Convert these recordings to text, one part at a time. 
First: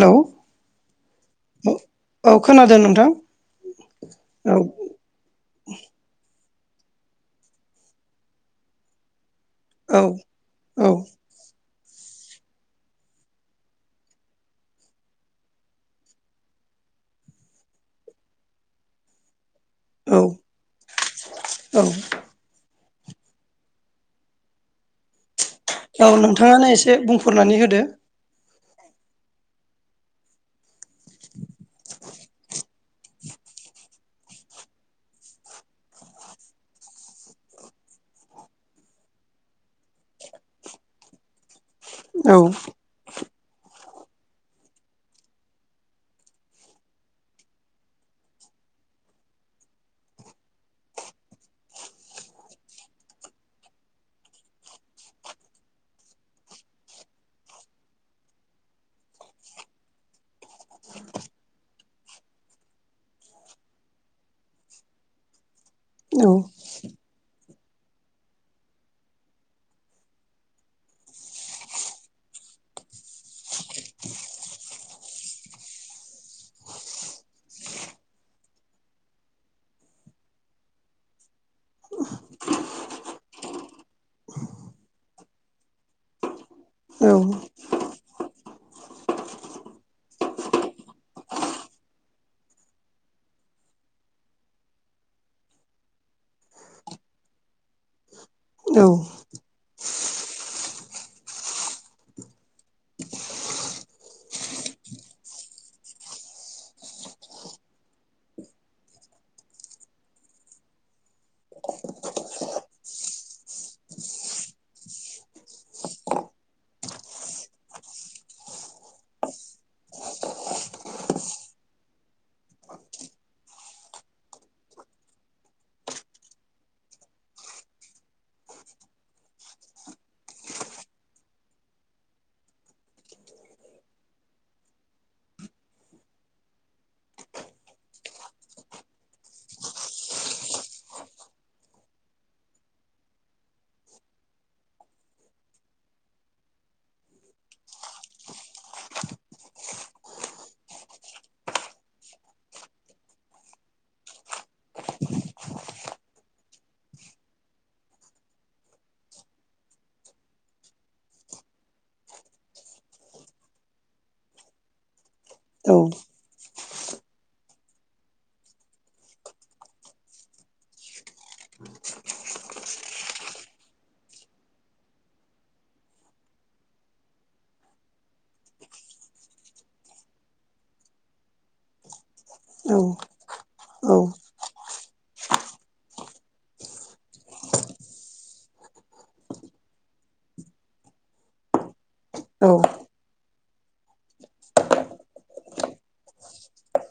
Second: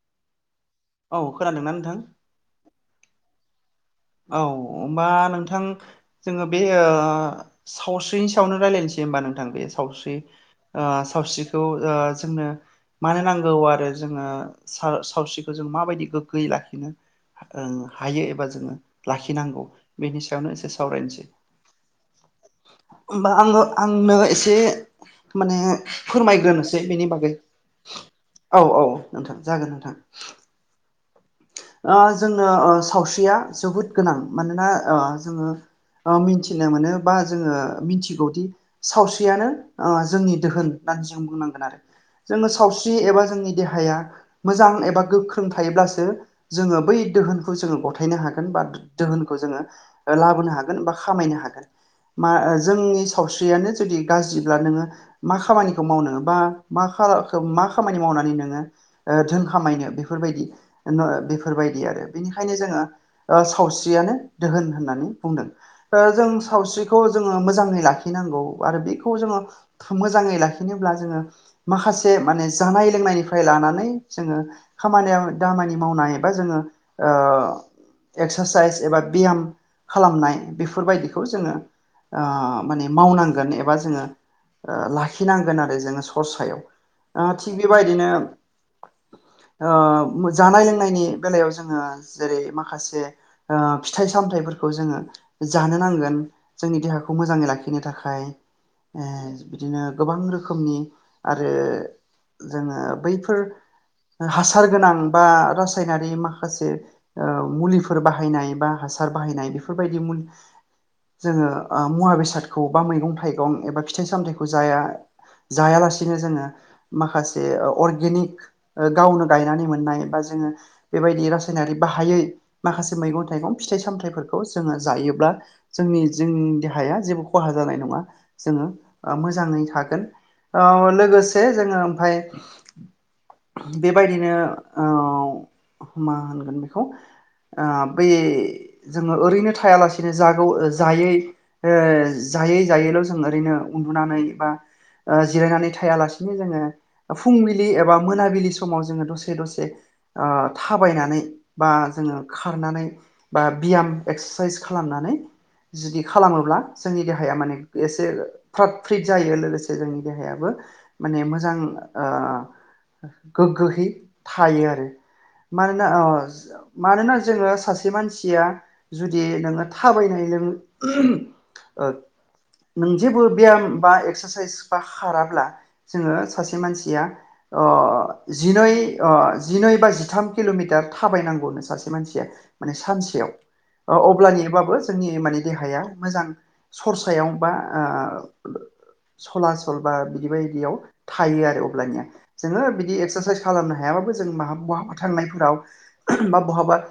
Hello. औ खोनादोंना नोंथां? औ खोनादों नोंथां। औ। होमबा नोंथां जोङो बे ओ सावस्रिनि सायावनो रायलायनोसै ओमबा नोंथां दे। औ सावस्रि ओ औ सावस्रिखौ ओ जोंनो मानो नांगौ आरो जोङो साव-सावस्रिखौ जों माबायदि गोग्गोयै लाखिनो? ओं हायो एबा जोङो लाखिनांगौ औ बेनि सायावनो एसे सावरायनोसै। औ होमबा आङो आंनो एसे माने औ नोंथाङानो फोरमायग्रोनोसै एसे बेनि बागै। बुंफोरनानै होदो औ औ नोंथां जागोन नोंथां। [inaudible] ओ जोंनो ओ सावस्रिया जोबोद गोनां मानोना ओ जोङो ओ मिथिनो मोनो बा जोङो मिथिगौदि सावस्रियानो जोंनि ओ दोहोन होननानै जों बुंनांगोन आरो। औ जोङो सावस्रि एबा जोंनि देहाया मोजां एबा गोख्रों थायोब्लासो जोङो बै दोहोनखौ जोङो गथायनो हागोन बा दोहोनखौ जोङो लाबोनो हागोन बा खामायनो हागोन। मा ओ जोंनि सावस्रियानो जुदि गाज्रिब्ला नोङो मा खामानिखौ मावनो बा मा खालारखौ मा खामानि मावनानै नोङो ओ धोन खामायनो बेफोरबायदि ओ बेफोरबायदि आरो बेनिखायनो जोङो ओ सावस्रियानो दोहोन होननानै बुंदों। ओ जों औ सावस्रि खौ जोङो मोजाङै लाखिनांगौ आरो बेखौ जोङो मोजाङै लाखिनोब्ला जोङो माखासे माने जानाय लोंनायनिफ्राय लानानै जोङो खामानियाव दामानि मावनाय एबा जोङो ओ एक्सारसाइस एबा बियाम खालामनाय बेफोरबायदिखौ जोङो ओ माने मावनांगोन एबा जोङो लाखिनांगोन आरो जोंङो सरसायाव। औ आ थिग बेबायदिनो ओ मो जानाय लोंनायनि बेलायाव जोङो जेरै माखासे ओ फिथाइ सामथायाइफोरखौ जोंङो जानो नांगोन। जोंनि देहाखौ मोजांङै लाखिनो थाखाय। औ ए बिदिनो गोबां रोखोमनि आरो जोंङो बैफोर हासार गोनां बा रासायनारि माखासे ओ मुलिफोर बाहायनाय बा हासार बाहायनाय बेफोरबायदि मुल जोङो ओ मुवा बेसादखौ बा मैगं थाइगं एबा फिथाइ सामथायाइखौ जाया। जायालासिनो जोङो माखासे ओ अरगेनिक गावनो गायनानै मोननाय बा जोङो बेबायदि रासायनारि बाहायै माखासे मैगं थाइगं फिथाइ सामथायाइफोरखौ जोङो जायोब्ला जोंनि जोंनि देहाया जेबो खहा जानाय नङा जोङो ओ मोजांङै थागोन। औ लोगोसे जोंङो ओमफाय बेबायदिनो ओव मा होनगोन बेखौ ओ बै जोङो ओरैनो थायालासिनो जागौ ओ जायै ओ जायै जायैल' जों ओरैनो उन्दुनानै बा ओ जिरायनानै थायालासिनो जोङो फुंबिलि एबा मोनाबिलि समाव जोङो दसे दसे से ओ थाबायनानै बा जोङो खारनानै बा बियाम एक्सारसाइस खालामनानै जुदि खालामोब्ला जोंनि देहाया माने एसे फ्राड फ्रिट जायो लोगोसे जोंनि देहायाबो माने मोजां ओ गोग्गोहै थायो आरो मानोना अज मानोना जोङो सासे मानसिया जुदि नोङो थाबायनाय नों [inaudible] नों जेबो बियाम बा एक्सारसाइस बा खाराब्ला जोङो सासे मानसिया अ जिनै अ जिनै बा जिथाम किल'मिटार थाबायनांगौनो सासे मानसिया माने सानसेयाव। ओ अब्लानिबाबो जोंनि माने देहाया मोजां सरसायाव बा आ सलासल बा बिदि बायदियाव थायो आरो अब्लानिया औ जोङो बिदि एक्सारसाइस खालामनो हायाबाबो जों माहा बहाबा थांनायफोराव बा बहाबा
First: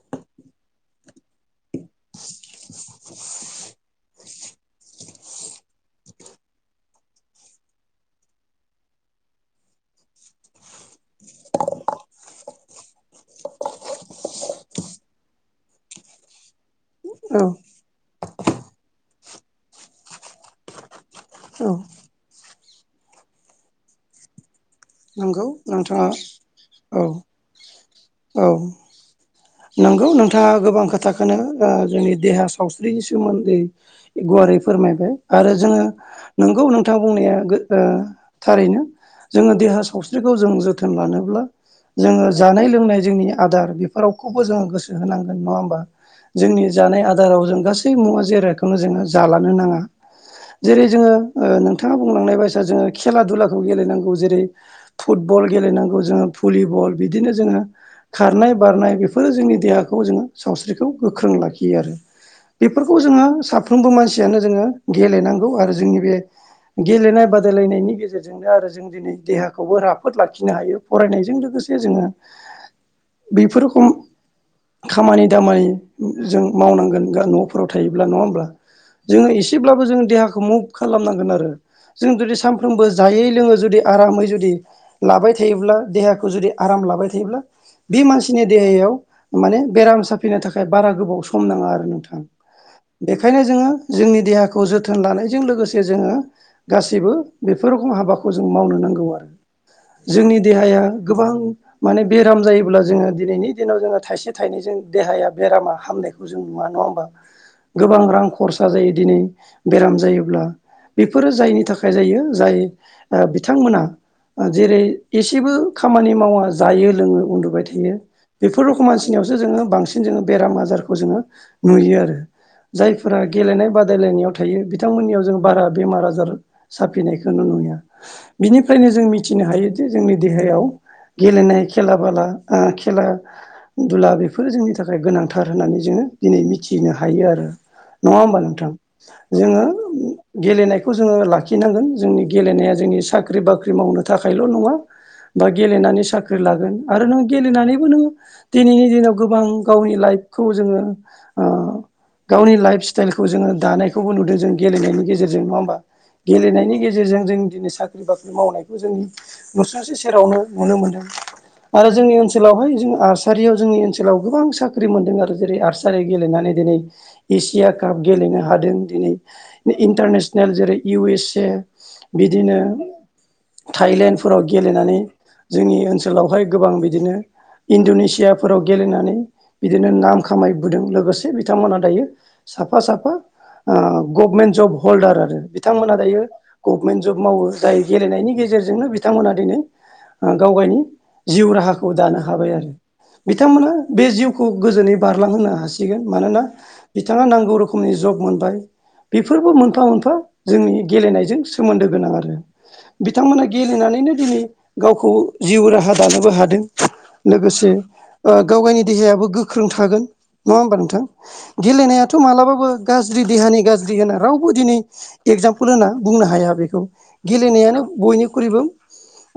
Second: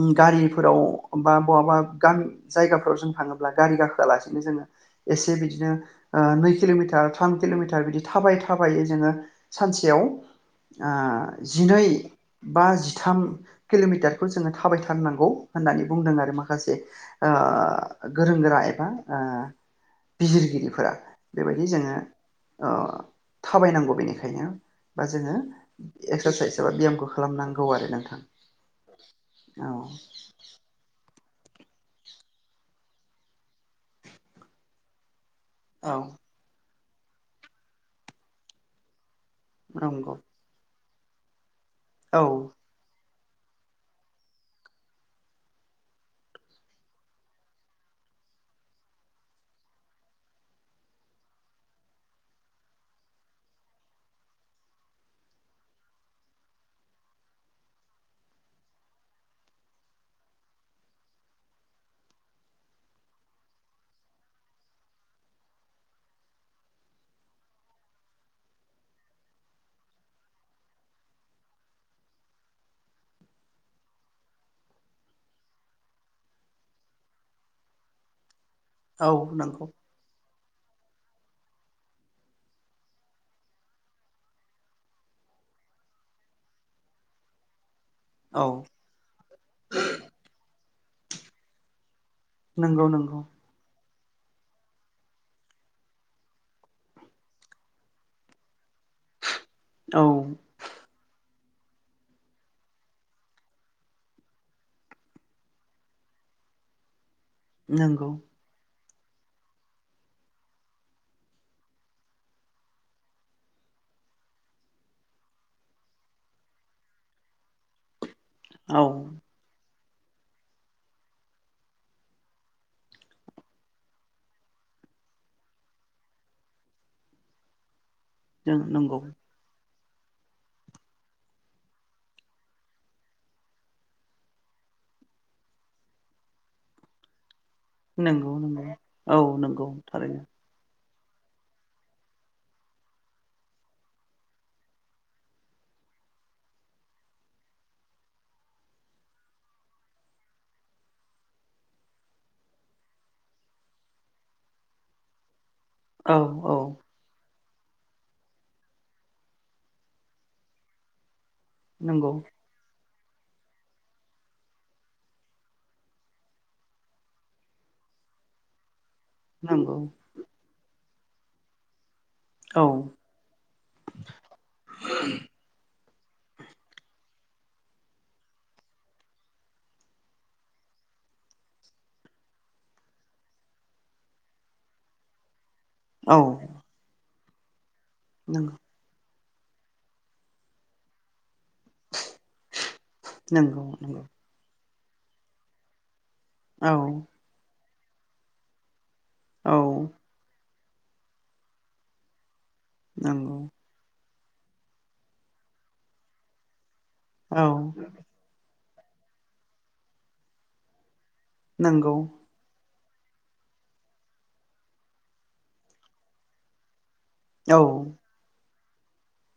उम गारिफोराव बा बहाबा गाम जायगाफोराव जों थाङोब्ला गारि गाखोआलासिनो जोङो एसे बिदिनो ओ नै किल'मिटार थाम किल'मिटार बिदि थाबायै थाबायै जोङो सानसेयाव आ जिनै बा जिथाम किल'मिटारखौ जोङो थाबायथारनांगौ होननानै बुंदों आरो माखासे औ ओ गोरों गोरा एबा ओ बिजिरगिरिफोरा बेबायदि औ जोङो अ थाबायनांगौ बेनिखायनो बा जोङो नंगौ नोंथाङा एक्सारसाइस एबा औ बियामखौ खालामनांगौ आरो नोंथां औ। थाङा गोबां खोथाखोनो ओ जोंनि देहा सावस्रिनि सोमोन्दै गुवारै फोरमायबाय। आरो जोङो औ नोंगौ नोंथांङा बुंनाया गो ओ थारैनो। जोङो देहा नंगौ सावस्रि खौ जों जोथोन लानोब्ला जोङो औ जानाय लोंनाय जोंनि आदार बि रावखौबो जोङो गोसो होनांगोन। नङा होमबा? जोंनि जानाय आदाराव जों गासै मुवा जिरायखौनो जोङो जालानो नाङा। जेरै जोङो ओ नोंथाङा बुंलांनाय बायसा जोङो खेला दुलाखौ गेलेनांगौ। जेरै फुटबल गेलेनांगौ जोङो भुलिबल बिदिनो जोङो खारनाय बारनाय बेफोरो जोंनि देहाखौ जोङो सावस्रिखौ गोख्रों लाखियो आरो। बेफोरखौ जोङो साफ्रोमबो मानसियानो जोङो गेलेनांगौ आरो जोंनि बे गेलेनाय बादायलायनायनि गेजेरजोंनो आरो जों दिनै देहा खौबो राफोद लाखिनो हायो फरायनायजों लोगोसे जोङो बेफोर रखम खामानि दामानि जों मावनांगोन गा न'फोराव थायोब्ला। नङा होमब्ला? औ जोङो नंगौ इसेब्लाबो जोङो देहाखौ मुभ खालामनांगोन आरो जों जुदि सानफ्रामबो जायै लोङै जुदि आरामै जु दि लाबाय थायोब्ला देहाखौ जुदि आराम लाबाय थायोब्ला बि औ मानसिनि देहायाव माने बेराम साफिनो थाखाय बारा गोबाव सम नाङा आरो नोंथां। नंगौ नंगौ बेखायनो जोङो जोंनि देहाखौ जोथोन लानायजों लोगोसे जोङो गासैबो बेफोर रखम हाबाखौ जों मावनो नांगौ आरो। औ जोंनि देहाया गोबां माने बेराम जायोब्ला जोङो दिनैनि दिनाव जोङो थाइसे थाइनैजों देहाया बेरामा हामनायखौ खौ जों नुवा। नङा होमबा? गोबां नंगौ रां खरसा जायो दिनै बेराम जायोब्ला। बेफोरो जायनि थाखाय जायो जाय ओ बिथांमोना ओ जेरै एसेबो खामानि मावा जायो लोङो उन्दुबाय थायो बेफोर औ रखम मानसिनियाव सो जोङो बांसिन जोङो बेराम आजारखौ जोङो नुयो आरो। जायफोरा गेलेनाय बादायलायनायाव थायो बिथांमोननियाव जों बारा बेमार आजार साफिनायखोनो नुनो मोना। जों बिनिफ्रायनो नंगौ जों मि थिनो हायो दि जोंनि देहायाव गेलेनाय खेला बाला ओ खेला दुला बेफोरो जोंनि थाखाय गोनांथार होननानै जोङो दिनै मिथिनो हायो आरो। नङा नंगौ होमबा नंगौ नोंथां? औ जोङो नंगौ थारैनो गेलेनायखौ जोङो लाखिनांगोन। जोंनि गेलेनाया जोंनि साख्रि बाख्रि मावनो थाखायल' नङा। बा गेलेनानै साख्रि लागोन आरो नों गेलेनानैबो नोङो दिनैनि दिनाव गोबां गावनि लाइफखौ जोङो ओ गावनि लाइफ स्टाइलखौ जोङो दानायखौबो नुदों जों गेलेनायनि गेजेरजों। नङा होमबा? औ औ गेलेनायनि गेजेरजों जों दिनै साख्रि बाख्रि मावनाय खौ जों नुसुंसे सेरावनो नुनो मोनदों आरो नंगौ जोंनि ओनसोलावहाय जों आर सारियाव जोंनि ओनसोलाव गोबां साख्रि मोन्दों आरो जेरै आर्सारि गेलेनानै दिनै एसिया काप गेलेनो हादों दिनै। नंगौ इन्टारनेसनेल जेरै इउ एस ए बिदिनो औ थाइलेण्डफोराव गेलेनानै जोंनि ओनसोलावहाय गोबां बिदिनो इण्ड'नेसियाफोराव गेलेनानै बिदिनो नाम खामायबोदों लोगोसे बिथांमोनहा दायो साफा साफा ओ गभमेन्ट जब हल्दार आरो। थांमोनहा औ दायो गभमेन्ट जब मावो जाय गेलेनायनि नंगौ गेजेरजोंनो बिथ थांमोना दिनै ओ गावगायनि जिउ राहा खौ दानो हाबाय आरो। नंगौ बिथांमोना नंगौ बे जिउखौ गोजोनै बारलांहोनो हासिगोन मानोना औ बिथाङा नांगौ रोखोमनि जब मोनबाय। बेफोरबो औ मोनफा मोनफा जोंनि गेलेनायजों सोमोन्दो गोनां आरो। नंगौ बिथांमोना गेलेनानैनो दिनै गावखौ जिउ राहा दानोबो हादों। औ लोगोसे ओ गावगायनि देहायाबो गोख्रों थागोन। नङा होमबा नोंथां? नंगौ गेलेनायाथ' मालाबाबो गाज्रि देहानि गाज्रि होनना रावबो दिनै एगजामपोल होना बुंनो हाया बेखौ। औ गेलेनायानो बयनिख्रुइबो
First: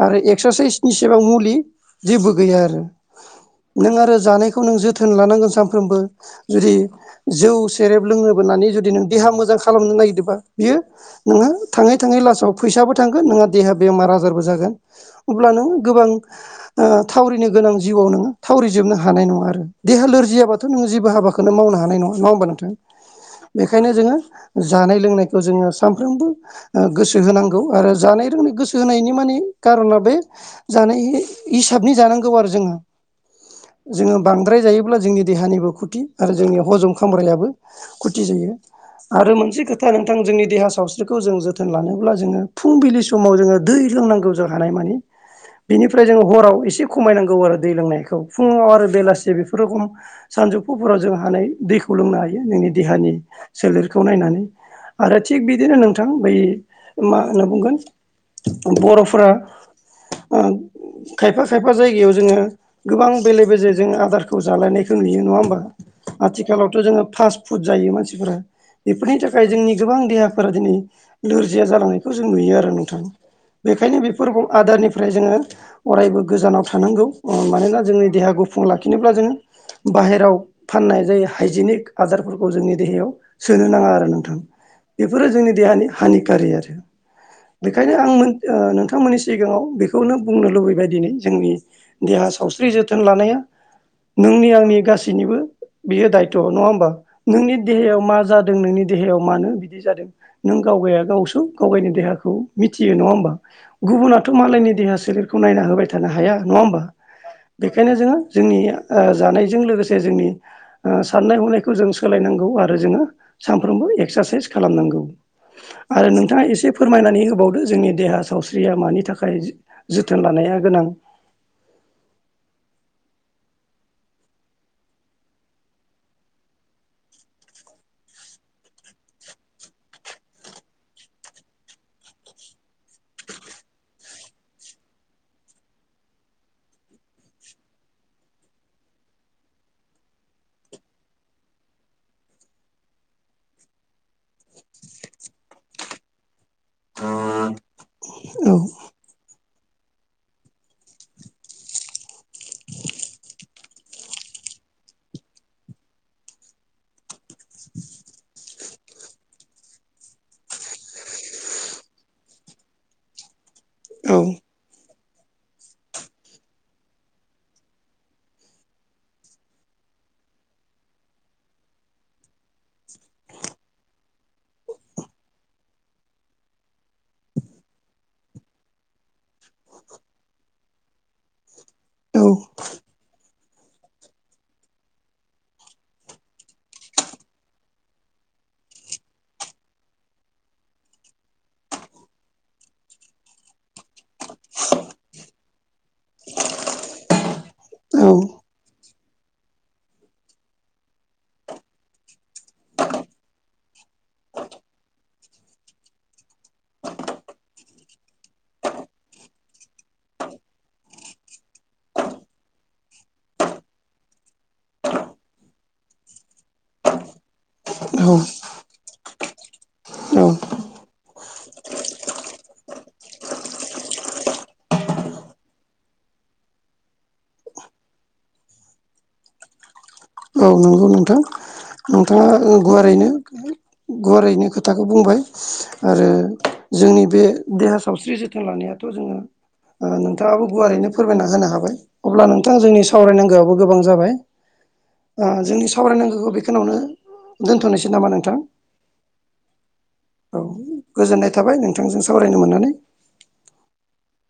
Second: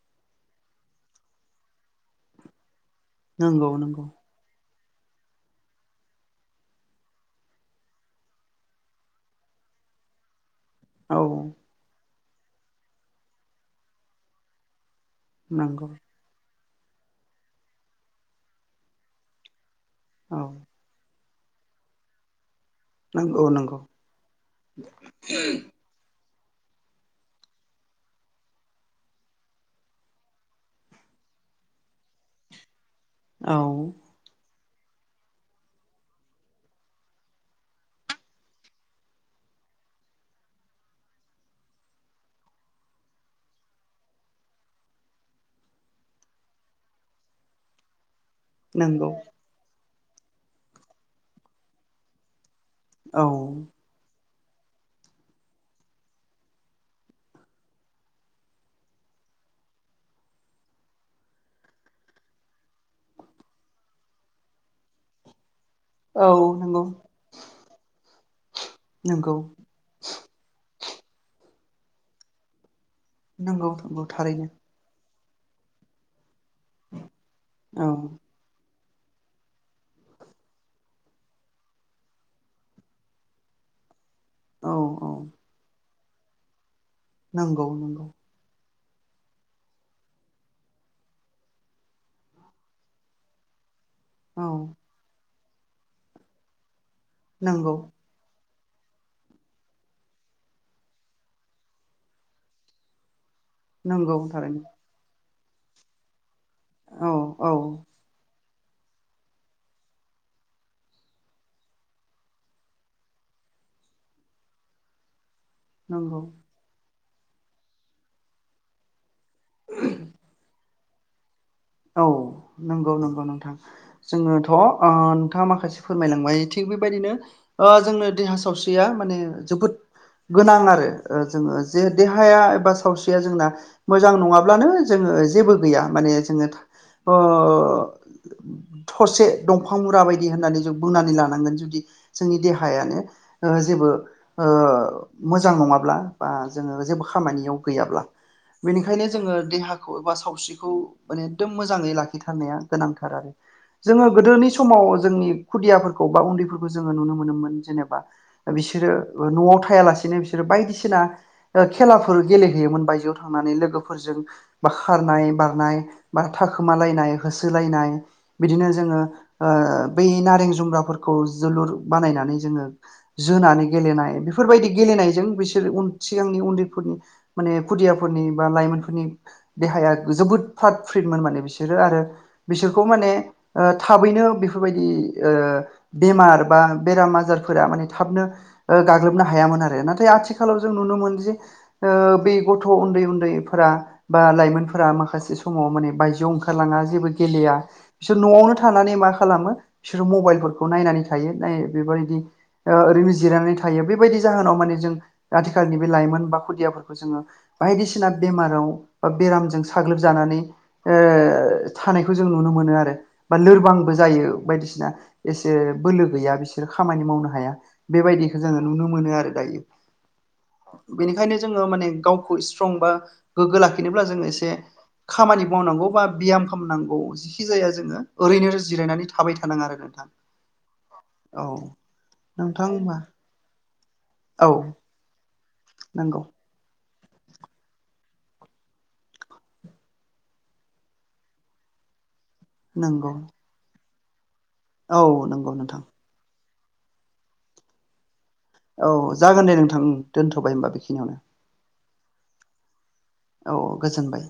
आरो एक्सारसाइसनि सेबां मुलि जेबो गैया आरो। नंगौ नों नंगौ आरो जानायखौ नों जोथोन लानांगोन सामफ्रोमबो। जुदि जौ सेरेब लोङोबोनानै जुदि नों देहा मोजां खालामनो नागिरदोबा बियो औ नोङो थाङै थाङै लासाव फैसाबो थांगोन नोंहा देहा बेमार आजारबो जागोन। अब्ला नोङो नंगौ गोबां ओ थावरिनो गोनां जिउआव नोङो थावरि जोबनो हानाय नङा आरो देहा औ लोरजियाबाथ' नों जेबो हाबाखोनो मावनो हानाय नङा। नङा होनबा नोंथां? नंगौ नंगौ बेखायनो जोङो जानाय लोंनायखौ जोङो सामफ्रोमबो ओ गोसो होनांगौ आरो जानाय जोंनि गोसो होनायनि माने कारना बे जानाय इ हिसाबनि जानांगौ आरो जोङो। औ जोङो बांद्राय जायोब्ला जोंनि देहानिबो खुथि आरो जोंनि हजम खामग्रायाबो खुथि जायो। आरो मोनसे खोथा नोंथां जोंनि देहा सावस्रिखौ जों जोथोन लानोब्ला जोङो फुंबिलि समाव जोङो दै लोंनांगौ जों हानाय मानि। बिनिफ्राय जोङो हराव एसे खमायनांगौ आरो दै लोंनायखौ। फुङाव आरो नंगौ बेलासि बेफोर रखम सानजौफुफोराव जों हानाय दैखौ लोंनो हायो नोंनि देहानि औ सोलेर खौ नायनानै आरो थिग बिदिनो नोंथां बै मा होनना बुंगोन बर'फोरा ओन खायफा खायफा जायगायाव जोङो गोबां बेले बेजे जों आदारखौ जालायनायखौ नुयो। नङा होमबा? औ नंगौ आथिखालावथ' जोङो फास्ट फुड जायो मानसिफोरा बेफोरनि नंगौ थाखाय जोंनि गोबां देहाफोरा दिनै लोरजिया जालांनायखौ जों नुयो आरो नोंथां। नंगौ बेखायनो नंगौ बेफोर थारैनो आदारनिफ्राय जोङो अरायबो गोजानाव थानांगौ ओ मानोना औ जोंनि देहा गुफुं लाखिनोब्ला जोङो बाहेराव फाननाय जाय हाइजेनिक आदारफोरखौ जोंनि देहायाव सोनो नाङा आरो नों थां औ औ बेफोरो जोंनि देहानि हानिकारि आरो। नंगौ बेखायनो नंगौ आं मोन ओ नोंथांमोननि सिगाङाव बेखौनो बुंनो लुबैबाय दिनै जोंनि देहा सावस्रि जोथोन लानाया औ नोंनि आंनि गासैनिबो बियो दायथ' नङा होमबा नोंनि नंगौ देहायाव मा जा दों नोंनि देहायाव मानो बिदि जादों नों गावगाया गावसो गावगायनि देहाखौ मिथियो। नङा होमबा? नंगौ गुबुनाथ' थारैनो मालायनि देहा सोलेरखौ नायना होबाय थानो हाया नङा होमबा? औ औ बेखायनो जोङो जोंनि ओ जानायजों लोगोसे जोंनि ओ साननाय हनायखौ जों सोलायनांगौ आरो जोङो सानफ्रोमबो एक्सारसाइस खालामनांगौ। आरो नंगौ नोंथाङा एसे फोरमायनानै होबावदो जोंनि देहा सावस्रिया मानि था खाय जोथोन लानाया गोनां। औ नंगौ नंगौ नोंथां। जोङोथ' ओ नोंथाङा माखासे फोरमायलांबाय थिग बेबायदिनो ओ जोंनो देहा सावस्रिया माने जोबोद गोनां आरो ओ जोङो जे देहाया एबा सावस्रिया जोंना मोजां नङाब्लानो जोङो जेबो गैया माने जोङो था अ थरसे दंफां मुरा बायदि होननानै जों बुंनानै लानांगोन जुदि जोंनि देहायानो ओ जेबो ओ मोजां नङाब्ला। बा जोङो औ जेबो खामानियाव गैयाब्ला औ बेनि खायनो जोङो देहाखौ एबा सावस्रिखौ माने दोम मोजाङै लाखिथारनाया गोनांथार आरो। जोङो गोदोनि समाव जोंनि खुदियाफोरखौ बा उन्दैफोरखौ जोङो नुनो मोनोमोन जेनेबा बिसोरो न'आव थायालासिनो बिसोरो बायदिसिना ओ खेलाफोर गेलेहैयोमोन बायजोआव थांनानै औ लोगोफोरजों बा खारनाय बारनाय बा थाखोमा लायनाय होसो लायनाय बिदिनो जोङो ओ बै नारें जुमब्राफोरखौ जोलुर बानायनानै जोङो जोनानै गेलेनाय बेफोरबायदि गेलेनायजों बिसोरो उन सिगांनि उन्दैफोरनि माने खुदियाफोरनि बा लाइमोनफोरनि देहाया जोबोद फ्राद फ्रिदमोन माने बिसोरो आरो बिसोरखौ माने ओ थाबैनो बेफोरबायदि ओ बेमार बा बेराम आजारफोरा माने थाबनो ओ गाग्लोबनो हायामोन आरो नाथाय आथिखालाव जों नुनो मोन जे ओ बे गथ' उन्दै उन्दैफोरा बा लाइमोनफोरा माखासे समाव माने बायजोआव ओंखारलाङा जेबो गेलेया औ बिसोर न'आवनो थानानै मा खालामो बिसोरो मबाइलफोरखौ नायनानै थायो नाय बेबायदि ओ ओरैनो जिरायनानै थायो बेबायदि जाहोनाव माने जों आथिखालनि बे लाइमोन बा खुदियाफोरखौ जोङो बायदिसिना बेमाराव बा बेरामजों साग्लोबजानानै ओ थानायखौ जों नुनो मोनो आरो बा लोरबांबो जायो बायदिसिना एसे बोलो गैया बिसोरो खामानि मावनो हाया। बेबायदिखौ जोङो नुनो मोनो आरो दायो। औ बेनिखायनो जोङो माने गावखौ स्ट्रं बा गोग्गो लाखिनोब्ला जोङो एसे खामानि मावनांगौ बा बियाम खालामनांगौ। जिखि जाया जोङो ओरैनो जिरायनानै थाबाय थानाङा आरो नोंथां औ नंगौ नोंथां औ नोंथाङा नोंथां होमबा गुवारैनो गुवारैनो औ खोथाखौ बुंबाय आरो नंगौ जोंनि बे देहा सावस्रि जोथोन लानायाथ' जोङो ओ नोंथाङाबो गुवारैनो फोरमायना होनो हाबाय अब्ला नोंथां जोंनि नंगौ सावरायनांगौआबो गोबां जाबाय औ ओ नंगौ जोंनि नोंथां सावरायनांगौखौ बेखिनियावनो दोन्थ'नोसै नामा नोंथां? औ जागोन दे नोंथां औ दोनथ'बाय होमबा बेखिनियावनो गोजोननाय थाबाय नोंथांजों सावरायनो मोननानै औ औ गोजोनबाय